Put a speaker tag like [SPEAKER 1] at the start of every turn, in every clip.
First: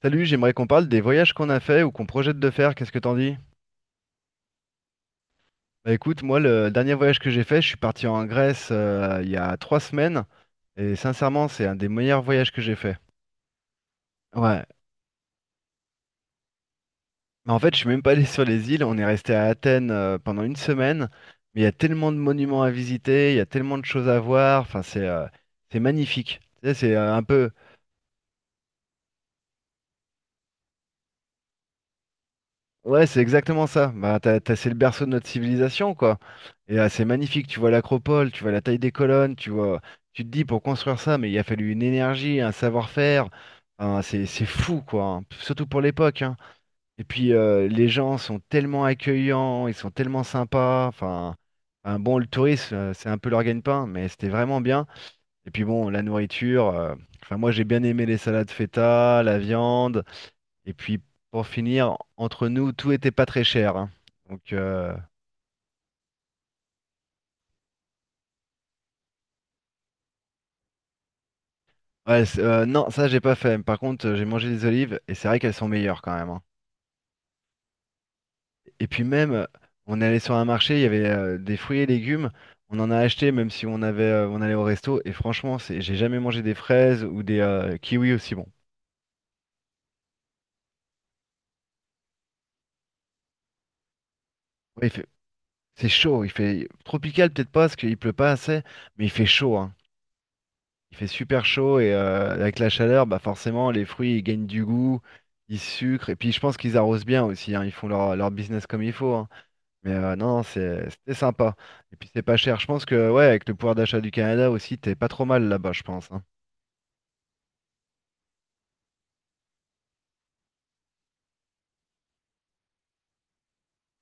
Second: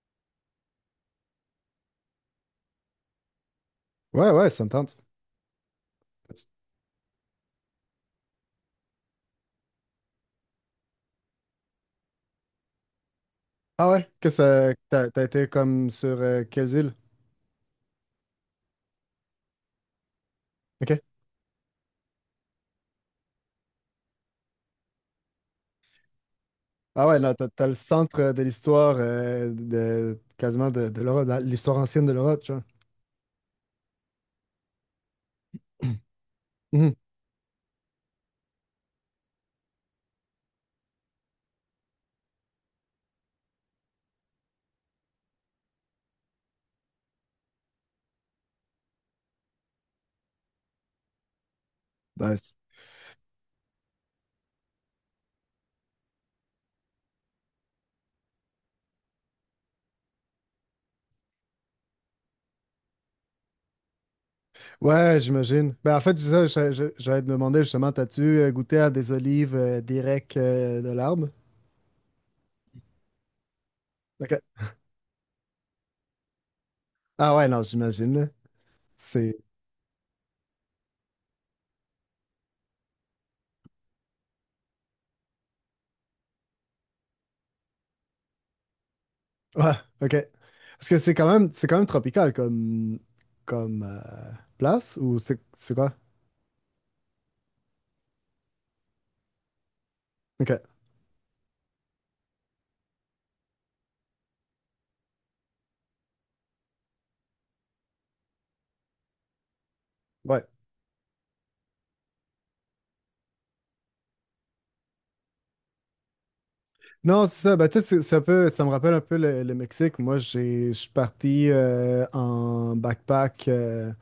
[SPEAKER 1] Salut, j'aimerais qu'on parle des voyages qu'on a fait ou qu'on projette de faire. Qu'est-ce que t'en dis?
[SPEAKER 2] Ouais, ouais, ça me tente.
[SPEAKER 1] Bah écoute, moi, le dernier voyage que j'ai fait, je suis parti en Grèce il y a 3 semaines. Et sincèrement, c'est un des meilleurs voyages que j'ai fait.
[SPEAKER 2] Ah ouais, Qu'est-ce
[SPEAKER 1] Ouais.
[SPEAKER 2] que ça, t'as été comme sur quelles îles?
[SPEAKER 1] Mais en fait, je suis même pas allé sur les îles. On est resté à Athènes pendant une
[SPEAKER 2] OK.
[SPEAKER 1] semaine. Mais il y a tellement de monuments à visiter, il y a tellement de choses à voir. Enfin, c'est magnifique. Tu sais, c'est
[SPEAKER 2] Ah ouais,
[SPEAKER 1] un
[SPEAKER 2] non, t'as,
[SPEAKER 1] peu.
[SPEAKER 2] t'as le centre de l'histoire de quasiment de l'Europe, dans l'histoire ancienne de l'Europe, tu vois.
[SPEAKER 1] Ouais, c'est exactement ça. Bah, c'est le berceau de notre civilisation, quoi. Et
[SPEAKER 2] Mhm.
[SPEAKER 1] c'est magnifique. Tu vois l'acropole, tu vois la taille des colonnes, tu vois. Tu te dis pour construire ça, mais il a fallu une énergie, un savoir-faire. Enfin, c'est fou, quoi, hein. Surtout pour l'époque, hein. Et puis les gens sont tellement accueillants, ils sont tellement sympas. Enfin, un bon, le
[SPEAKER 2] Nice.
[SPEAKER 1] tourisme, c'est un peu leur gagne-pain, mais c'était vraiment bien. Et puis bon, la nourriture. Enfin, moi, j'ai bien aimé les salades feta, la viande. Et puis pour finir, entre nous, tout était pas très cher, hein. Donc
[SPEAKER 2] Ouais, j'imagine. Ben, en fait, c'est ça, j'allais te demander justement, t'as-tu goûté à des olives directes de l'arbre?
[SPEAKER 1] ouais, non, ça j'ai pas fait. Par contre, j'ai
[SPEAKER 2] OK.
[SPEAKER 1] mangé des olives et c'est vrai qu'elles sont meilleures quand même, hein.
[SPEAKER 2] Ah ouais, non, j'imagine. Là.
[SPEAKER 1] Et puis
[SPEAKER 2] C'est.
[SPEAKER 1] même, on est allé sur un marché, il y avait des fruits et légumes. On en a acheté même si on allait au resto. Et franchement, j'ai jamais mangé des fraises ou des kiwis aussi bon.
[SPEAKER 2] Ouais, OK. Parce que c'est quand même tropical comme
[SPEAKER 1] Ouais,
[SPEAKER 2] place ou c'est
[SPEAKER 1] c'est
[SPEAKER 2] quoi?
[SPEAKER 1] chaud, il fait tropical peut-être pas parce qu'il pleut pas assez, mais il fait chaud, hein.
[SPEAKER 2] OK.
[SPEAKER 1] Il fait super chaud et avec la chaleur, bah forcément, les fruits, ils gagnent du goût, ils sucrent. Et puis, je pense qu'ils arrosent bien aussi, hein. Ils font leur business comme il faut, hein. Mais non,
[SPEAKER 2] Ouais.
[SPEAKER 1] c'était sympa. Et puis, c'est pas cher. Je pense que, ouais, avec le pouvoir d'achat du Canada aussi, t'es pas trop mal là-bas, je pense, hein.
[SPEAKER 2] Non, c'est ça. Ben, tu sais, ça peut, ça me rappelle un peu le Mexique. Moi, je suis parti en backpack. euh,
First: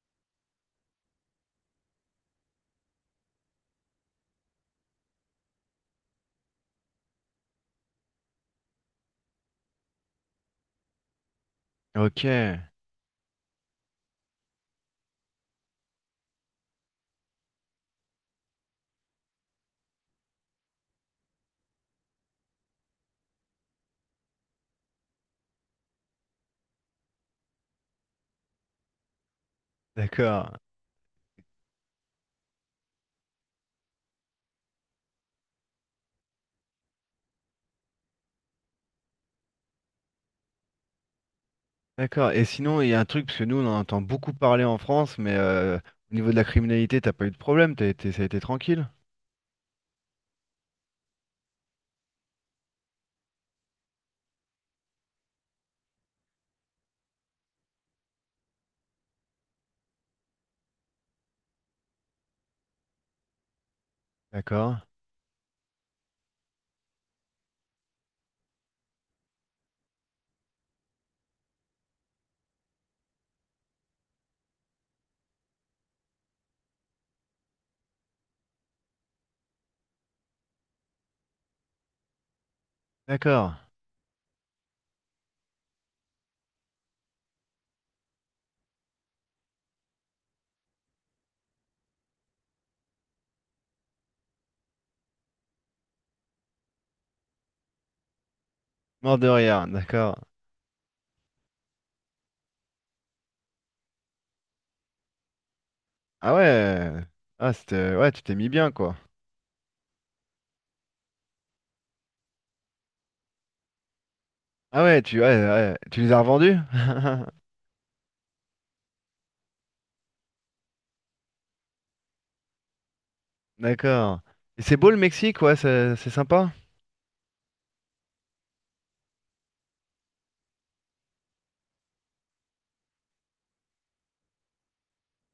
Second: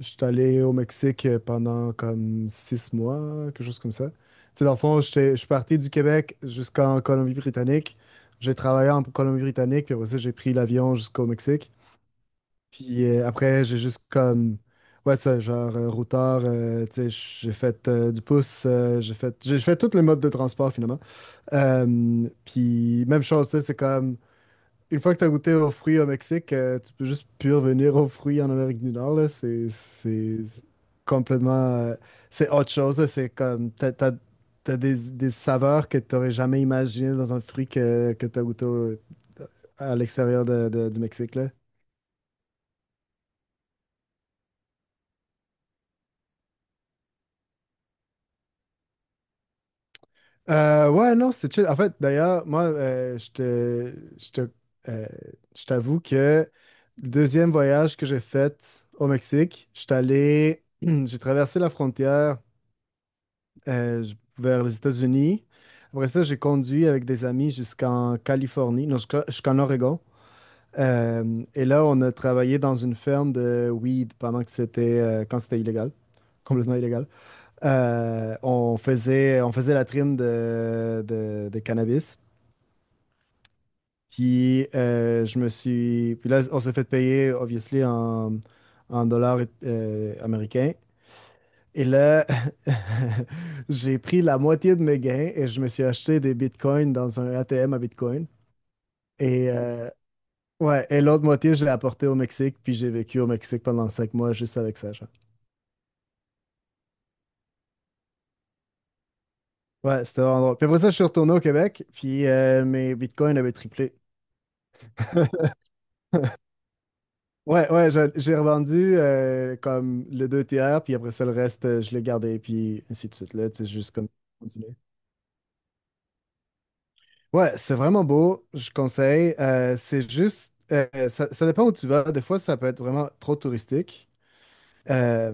[SPEAKER 2] je suis allé au Mexique pendant comme 6 mois, quelque chose comme ça. Tu sais, dans le fond, je suis parti du Québec jusqu'en Colombie-Britannique. J'ai travaillé en Colombie-Britannique, puis après ça, j'ai pris l'avion jusqu'au Mexique.
[SPEAKER 1] OK,
[SPEAKER 2] Puis après, j'ai juste comme. Ouais, ça, genre, routard, tu sais, j'ai fait du pouce, j'ai fait tous les modes de transport finalement. Puis même chose, c'est comme une fois que tu as goûté aux fruits au Mexique, tu peux juste plus revenir aux fruits en Amérique du Nord. Là. C'est
[SPEAKER 1] d'accord.
[SPEAKER 2] complètement. C'est autre chose. Là. C'est comme. T'as des saveurs que tu n'aurais jamais imaginées dans un fruit que tu as goûté à l'extérieur du Mexique. Là.
[SPEAKER 1] D'accord. Et sinon, il y a un truc, parce que nous, on en entend beaucoup parler en France, mais au niveau de la criminalité, t'as pas eu de problème. Ça a été tranquille.
[SPEAKER 2] Ouais, non, c'était chill. En fait, d'ailleurs, moi, euh, je t'avoue que le deuxième voyage que j'ai fait au Mexique, je suis allé, j'ai traversé la frontière vers les
[SPEAKER 1] D'accord.
[SPEAKER 2] États-Unis. Après ça, j'ai conduit avec des amis jusqu'en Californie, non, jusqu'en Oregon. Et là, on a travaillé dans une ferme de weed pendant que quand c'était illégal, complètement illégal. On faisait la trim de cannabis.
[SPEAKER 1] D'accord.
[SPEAKER 2] Puis je me suis. Puis là, on s'est fait payer, obviously, en dollars américains. Et là, j'ai pris la moitié de mes gains et je me suis acheté des bitcoins dans un ATM à bitcoin.
[SPEAKER 1] Mort de
[SPEAKER 2] Et,
[SPEAKER 1] rire. D'accord.
[SPEAKER 2] ouais, et l'autre moitié, je l'ai apporté au Mexique. Puis j'ai vécu au Mexique pendant 5 mois juste avec ça. Genre.
[SPEAKER 1] Ah ouais. Ah, c'était. Ouais, tu t'es mis bien, quoi.
[SPEAKER 2] Ouais, c'était vraiment drôle. Puis après ça, je suis retourné au Québec. Puis mes bitcoins avaient triplé.
[SPEAKER 1] Ah ouais, ouais, ouais. Tu les as revendus?
[SPEAKER 2] Ouais, ouais, j'ai revendu comme le deux tiers, puis après ça, le reste, je l'ai gardé, puis ainsi de suite. Là, tu sais, juste comme
[SPEAKER 1] D'accord. Et c'est
[SPEAKER 2] continuer.
[SPEAKER 1] beau le Mexique, ouais, c'est sympa?
[SPEAKER 2] Ouais, c'est vraiment beau, je conseille. C'est juste, ça dépend où tu vas. Des fois, ça peut être vraiment trop touristique. Euh,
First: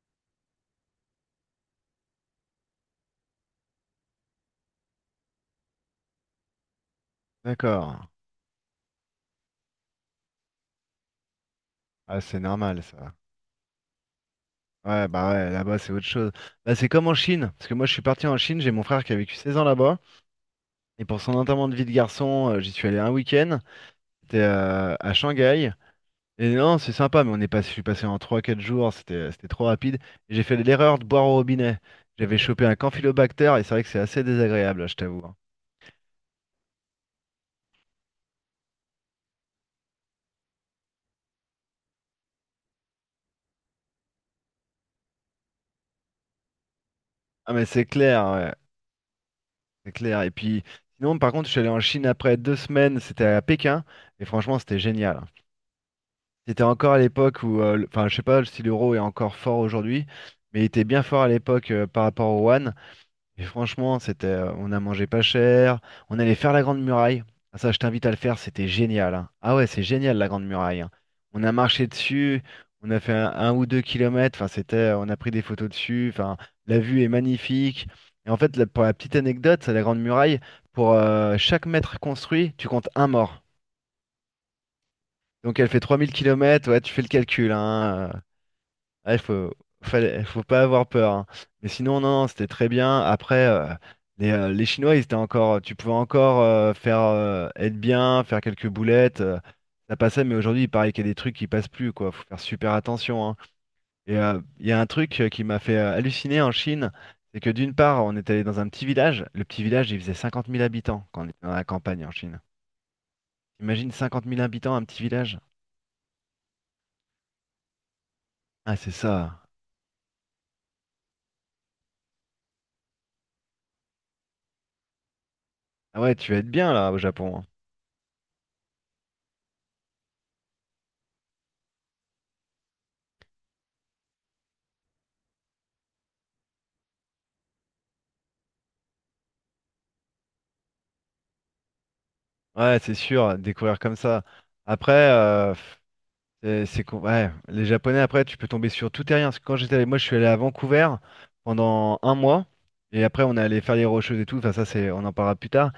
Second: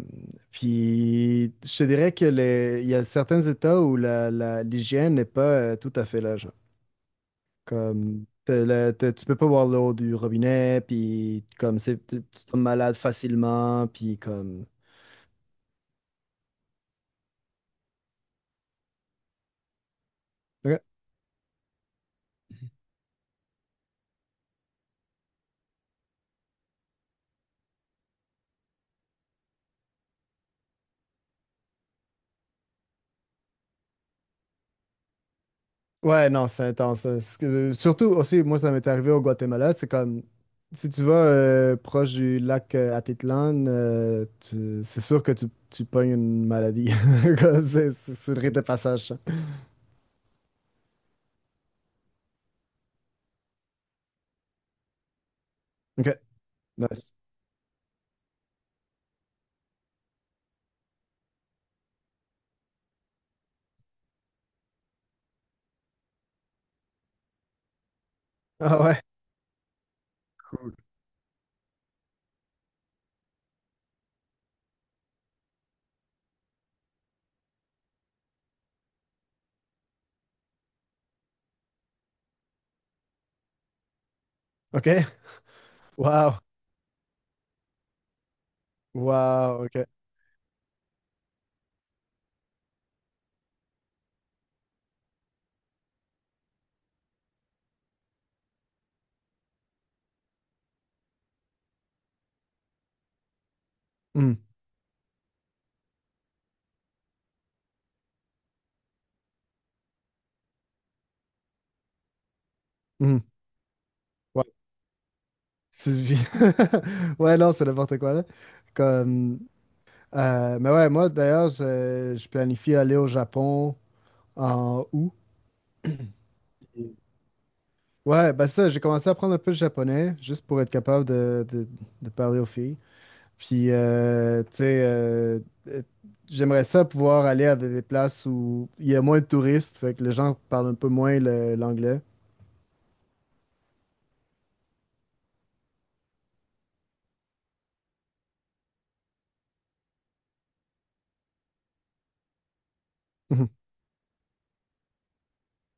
[SPEAKER 2] puis, je te dirais que il y a certains États où l'hygiène n'est pas tout à fait là, genre.
[SPEAKER 1] D'accord.
[SPEAKER 2] Comme, tu peux pas boire l'eau du robinet, puis comme, c'est,
[SPEAKER 1] Ah,
[SPEAKER 2] tu
[SPEAKER 1] c'est
[SPEAKER 2] tu tombes
[SPEAKER 1] normal,
[SPEAKER 2] malade
[SPEAKER 1] ça.
[SPEAKER 2] facilement, puis comme.
[SPEAKER 1] Ouais, bah ouais, là-bas, c'est autre chose. Bah, c'est comme en Chine, parce que moi, je suis parti en Chine, j'ai mon frère qui a vécu 16 ans là-bas, et pour son enterrement de vie de garçon, j'y suis allé un week-end, c'était à Shanghai. Et non, c'est sympa, mais on est pas, je suis passé en trois quatre jours, c'était trop rapide. Et j'ai fait l'erreur de boire au robinet. J'avais chopé un campylobacter et c'est vrai que c'est assez désagréable, hein, je t'avoue, hein.
[SPEAKER 2] Ouais, non, c'est intense. Hein. Surtout aussi, moi, ça m'est arrivé au Guatemala. C'est comme, si tu vas proche du lac Atitlan, c'est sûr que tu pognes une maladie.
[SPEAKER 1] Ah
[SPEAKER 2] Comme
[SPEAKER 1] mais c'est clair,
[SPEAKER 2] C'est le
[SPEAKER 1] ouais,
[SPEAKER 2] rite de passage. Ça.
[SPEAKER 1] c'est clair. Et puis, sinon, par contre, je suis allé en Chine après 2 semaines, c'était à Pékin, et franchement, c'était génial, hein.
[SPEAKER 2] OK.
[SPEAKER 1] C'était encore à
[SPEAKER 2] Nice.
[SPEAKER 1] l'époque où, enfin, je sais pas si l'euro est encore fort aujourd'hui, mais il était bien fort à l'époque par rapport au yuan. Et franchement, on a mangé pas cher, on allait faire la Grande Muraille. Ah, ça, je t'invite à le faire, c'était
[SPEAKER 2] Ah ouais.
[SPEAKER 1] génial, hein. Ah ouais, c'est génial la Grande Muraille, hein. On a marché dessus, on a fait un ou deux kilomètres. Enfin, on a pris des photos dessus. Enfin, la vue est magnifique. Et en fait, pour la petite anecdote, c'est la Grande Muraille. Pour chaque mètre construit, tu comptes un mort.
[SPEAKER 2] OK.
[SPEAKER 1] Donc elle fait trois mille
[SPEAKER 2] Wow.
[SPEAKER 1] kilomètres. Ouais, tu fais le calcul, hein. Ah,
[SPEAKER 2] Wow. OK.
[SPEAKER 1] faut pas avoir peur, hein. Mais sinon, non, non, c'était très bien. Après, les Chinois, ils étaient encore, tu pouvais encore faire être bien, faire quelques boulettes. Ça passait, mais aujourd'hui, il paraît qu'il y a des trucs qui passent plus, quoi. Faut faire super attention, hein. Et
[SPEAKER 2] Hmm.
[SPEAKER 1] il y a un truc qui m'a fait halluciner en Chine, c'est que d'une part, on est allé dans un petit village. Le petit village, il faisait 50 000 habitants quand on était dans la campagne en Chine.
[SPEAKER 2] Hmm.
[SPEAKER 1] Imagine 50 000
[SPEAKER 2] Ouais.
[SPEAKER 1] habitants, un petit village.
[SPEAKER 2] C'est- Ouais, non, c'est n'importe quoi, là.
[SPEAKER 1] Ah, c'est
[SPEAKER 2] Comme,
[SPEAKER 1] ça.
[SPEAKER 2] mais ouais, moi, d'ailleurs, je planifie aller au Japon en août.
[SPEAKER 1] Ah ouais, tu vas être bien là au Japon, hein.
[SPEAKER 2] Ouais, bah ça, j'ai commencé à apprendre un peu le japonais, juste pour être capable de parler aux filles. Puis, tu sais, euh, j'aimerais ça pouvoir aller à des places où il y a moins de touristes, fait que les gens parlent un peu moins l'anglais.
[SPEAKER 1] Ouais, c'est sûr, découvrir comme ça. Après, ouais, les Japonais, après, tu peux tomber sur tout et rien. Parce que quand j'étais allé, moi, je suis allé à Vancouver pendant un mois. Et après, on est allé faire les Rocheuses et tout. Enfin, ça, c'est, on en parlera plus tard.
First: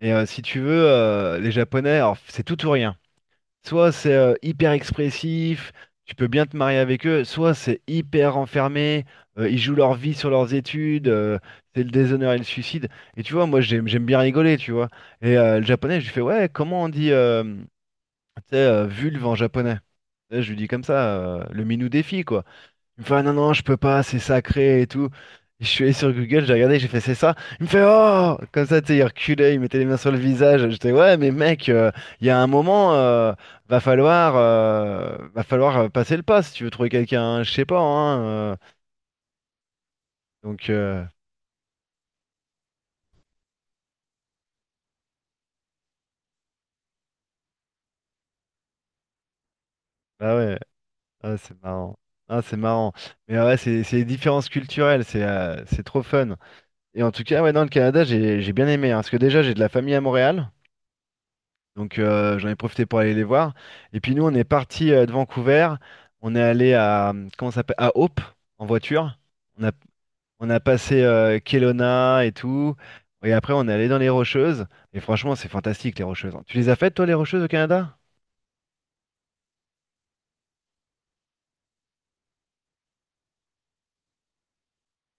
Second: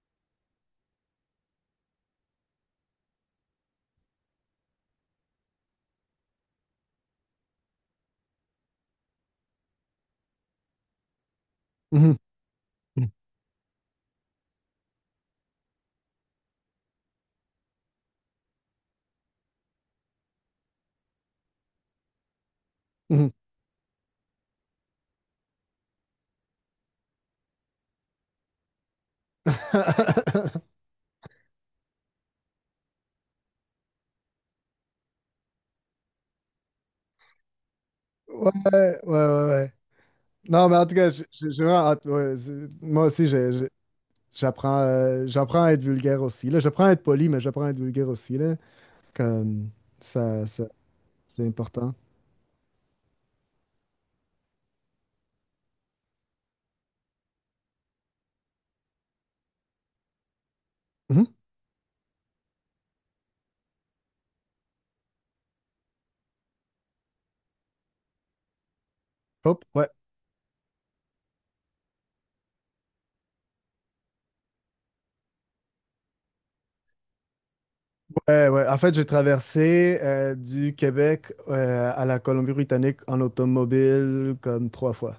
[SPEAKER 1] Et si tu veux, les Japonais, alors, c'est tout ou rien. Soit c'est hyper expressif, tu peux bien te marier avec eux, soit c'est hyper enfermé, ils jouent leur vie sur leurs études, c'est le
[SPEAKER 2] Mhm,
[SPEAKER 1] déshonneur et le suicide.
[SPEAKER 2] mhm,
[SPEAKER 1] Et tu vois, moi j'aime bien rigoler, tu vois. Et le japonais, je lui fais, ouais, comment on dit tu sais, vulve en japonais? Et je lui dis comme ça, le minou défi, quoi. Il me fait, ah
[SPEAKER 2] mhm.
[SPEAKER 1] non, non, je peux pas, c'est sacré et tout. Je suis allé sur Google, j'ai regardé, j'ai fait, c'est ça. Il me fait, oh! Comme ça, tu sais, il reculait, il mettait les mains sur le visage. J'étais, ouais, mais mec, il y a un moment, va falloir passer le pas si tu veux trouver quelqu'un, hein, je sais pas, hein.
[SPEAKER 2] Ouais,
[SPEAKER 1] euh.
[SPEAKER 2] ouais, ouais, ouais. Non,
[SPEAKER 1] Donc,
[SPEAKER 2] mais en tout cas, j'ai vraiment hâte. Ouais, moi aussi, j'apprends à être vulgaire aussi, là. J'apprends à être poli, mais j'apprends à être vulgaire aussi, là. Comme
[SPEAKER 1] bah
[SPEAKER 2] ça,
[SPEAKER 1] ouais,
[SPEAKER 2] ça,
[SPEAKER 1] ah,
[SPEAKER 2] c'est
[SPEAKER 1] c'est
[SPEAKER 2] important.
[SPEAKER 1] marrant. Ah, c'est marrant. Mais ouais, c'est les différences culturelles, c'est trop fun. Et en tout cas, ouais, dans le Canada, j'ai bien aimé, hein, parce que déjà, j'ai de la famille à Montréal. Donc j'en ai profité pour aller les voir. Et puis nous, on est parti de Vancouver. On est allé à, comment ça s'appelle, à Hope en voiture. On
[SPEAKER 2] Hop,
[SPEAKER 1] a,
[SPEAKER 2] ouais.
[SPEAKER 1] on a passé Kelowna et tout. Et après, on est allé dans les Rocheuses. Et franchement, c'est fantastique les Rocheuses, hein. Tu les as faites, toi, les Rocheuses au Canada?
[SPEAKER 2] Ouais, ouais. En fait, j'ai traversé du Québec à la Colombie-Britannique en automobile comme trois fois.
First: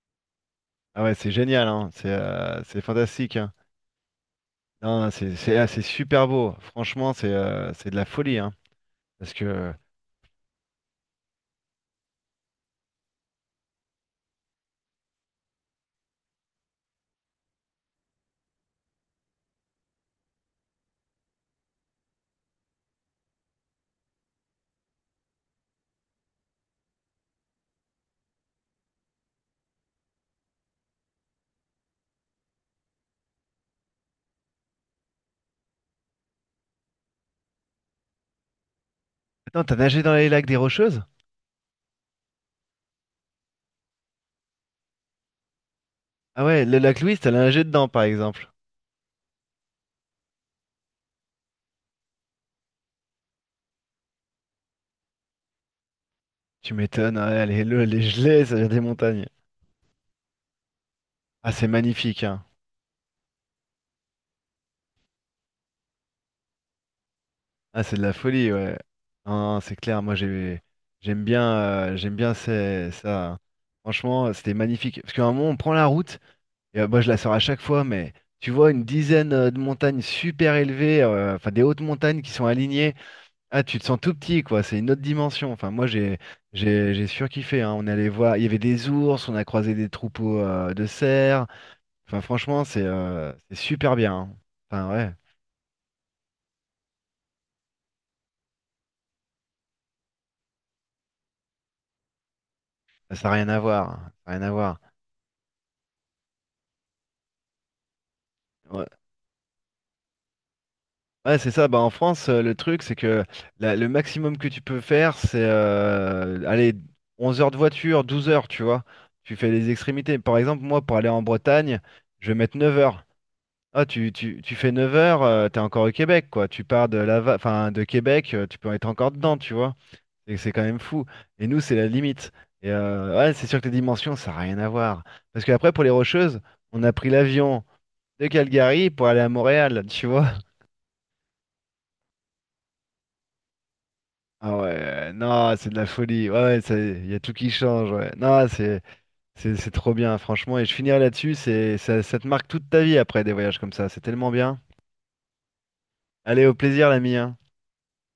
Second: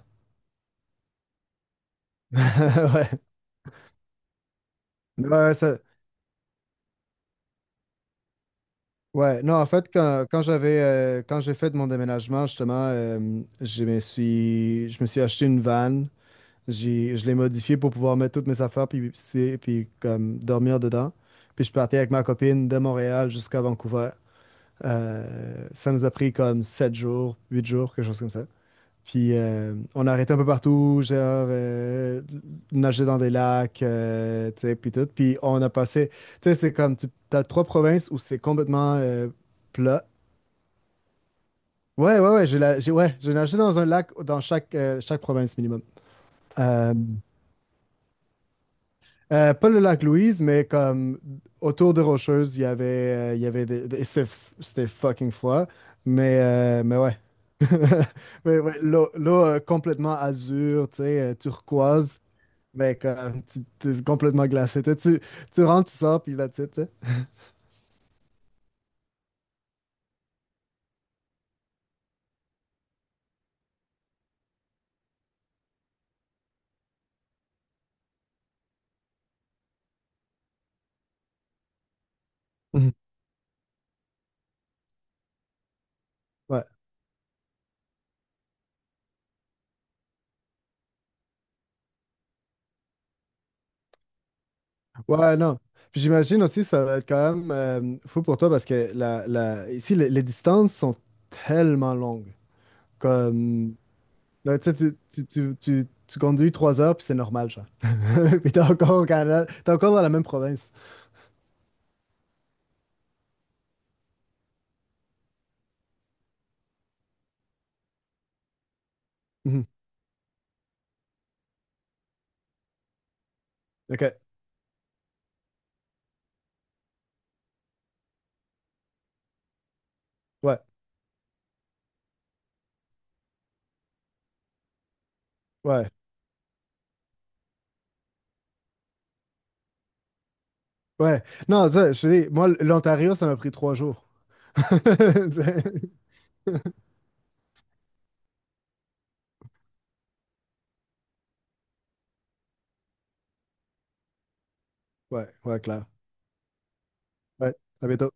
[SPEAKER 1] Ah ouais, c'est génial, hein. C'est
[SPEAKER 2] Ouais.
[SPEAKER 1] fantastique, hein. Non,
[SPEAKER 2] Ouais,
[SPEAKER 1] ah, c'est super beau. Franchement, c'est de la folie, hein. Parce
[SPEAKER 2] ouais. Non, en
[SPEAKER 1] que.
[SPEAKER 2] fait, quand j'ai fait mon déménagement, justement, je me suis acheté une van. Je l'ai modifiée pour pouvoir mettre toutes mes affaires puis, puis comme dormir dedans. Puis je partais avec ma copine de Montréal jusqu'à Vancouver. Ça nous a pris comme 7 jours, 8 jours, quelque chose comme ça. Puis on arrêtait un peu partout, genre euh, nager dans des lacs, tu sais, puis tout. Puis on a passé, tu sais, c'est comme, tu as trois provinces où c'est complètement
[SPEAKER 1] Attends, t'as nagé
[SPEAKER 2] plat.
[SPEAKER 1] dans les lacs des Rocheuses?
[SPEAKER 2] Ouais, ouais, ouais, ouais, j'ai nagé dans un lac dans chaque province minimum.
[SPEAKER 1] Ah ouais, le
[SPEAKER 2] Euh,
[SPEAKER 1] lac Louise, t'as nagé dedans, par exemple.
[SPEAKER 2] pas le lac Louise, mais comme autour de Rocheuses, il y avait des, c'était fucking froid,
[SPEAKER 1] Tu
[SPEAKER 2] mais ouais.
[SPEAKER 1] m'étonnes, ouais, les gelées, ça
[SPEAKER 2] Mais
[SPEAKER 1] vient
[SPEAKER 2] ouais,
[SPEAKER 1] des montagnes.
[SPEAKER 2] complètement azur, tu sais,
[SPEAKER 1] Ah, c'est
[SPEAKER 2] turquoise.
[SPEAKER 1] magnifique, hein.
[SPEAKER 2] Mais comme, t'es complètement glacé. Tu rentres, tu sors, puis là, tu sais.
[SPEAKER 1] Ah, c'est de la folie, ouais. Non, non, c'est clair, moi j'aime bien ça, hein. Franchement, c'était magnifique. Parce qu'à un moment, on prend la route, et moi je la sors à chaque fois, mais tu vois une dizaine de montagnes super élevées, enfin des hautes montagnes qui sont
[SPEAKER 2] Mhm.
[SPEAKER 1] alignées. Ah, tu te sens tout petit, quoi. C'est une autre dimension. Enfin, moi j'ai,
[SPEAKER 2] Ouais.
[SPEAKER 1] j'ai, j'ai surkiffé, hein. On allait voir, il y avait des ours, on a croisé des troupeaux de cerfs. Enfin, franchement, c'est super bien, hein. Enfin, ouais,
[SPEAKER 2] Ouais, non. Puis j'imagine aussi, ça va être quand même fou pour toi parce que ici, les distances sont tellement longues.
[SPEAKER 1] ça n'a rien à
[SPEAKER 2] Comme,
[SPEAKER 1] voir, hein. Ça n'a rien à
[SPEAKER 2] là, tu sais,
[SPEAKER 1] voir.
[SPEAKER 2] tu conduis 3 heures, puis c'est normal, genre. Puis t'es
[SPEAKER 1] Ouais,
[SPEAKER 2] encore au Canada, t'es encore dans la même province.
[SPEAKER 1] ouais, c'est ça. Bah, en France, le truc, c'est que le maximum que tu peux faire, c'est allez, 11 heures de voiture, 12 heures, tu vois. Tu fais
[SPEAKER 2] Mhm.
[SPEAKER 1] les extrémités. Par exemple, moi, pour aller en Bretagne, je vais mettre 9 heures. Ah, tu,
[SPEAKER 2] OK.
[SPEAKER 1] tu, tu fais 9 heures, t'es encore au Québec, quoi. Tu pars de enfin, de Québec, tu peux être encore dedans, tu vois. C'est
[SPEAKER 2] Ouais,
[SPEAKER 1] quand même fou. Et nous, c'est la limite. Et ouais, c'est sûr que les dimensions, ça n'a rien à voir. Parce qu'après, pour
[SPEAKER 2] ouais,
[SPEAKER 1] les Rocheuses, on a pris l'avion de Calgary pour aller à Montréal, tu vois.
[SPEAKER 2] ouais. Non, ça, je te dis, moi, l'Ontario, ça m'a pris 3 jours.
[SPEAKER 1] Ah ouais, non, c'est de la folie. Ouais,
[SPEAKER 2] Tu sais.
[SPEAKER 1] ouais, il y a tout qui change. Ouais. Non, c'est trop bien, franchement. Et je finirai là-dessus, c'est ça, ça te marque toute ta vie après des voyages comme ça. C'est tellement bien.
[SPEAKER 2] Ouais, ouais, clair.
[SPEAKER 1] Allez, au plaisir, l'ami, hein.
[SPEAKER 2] Ouais, à bientôt.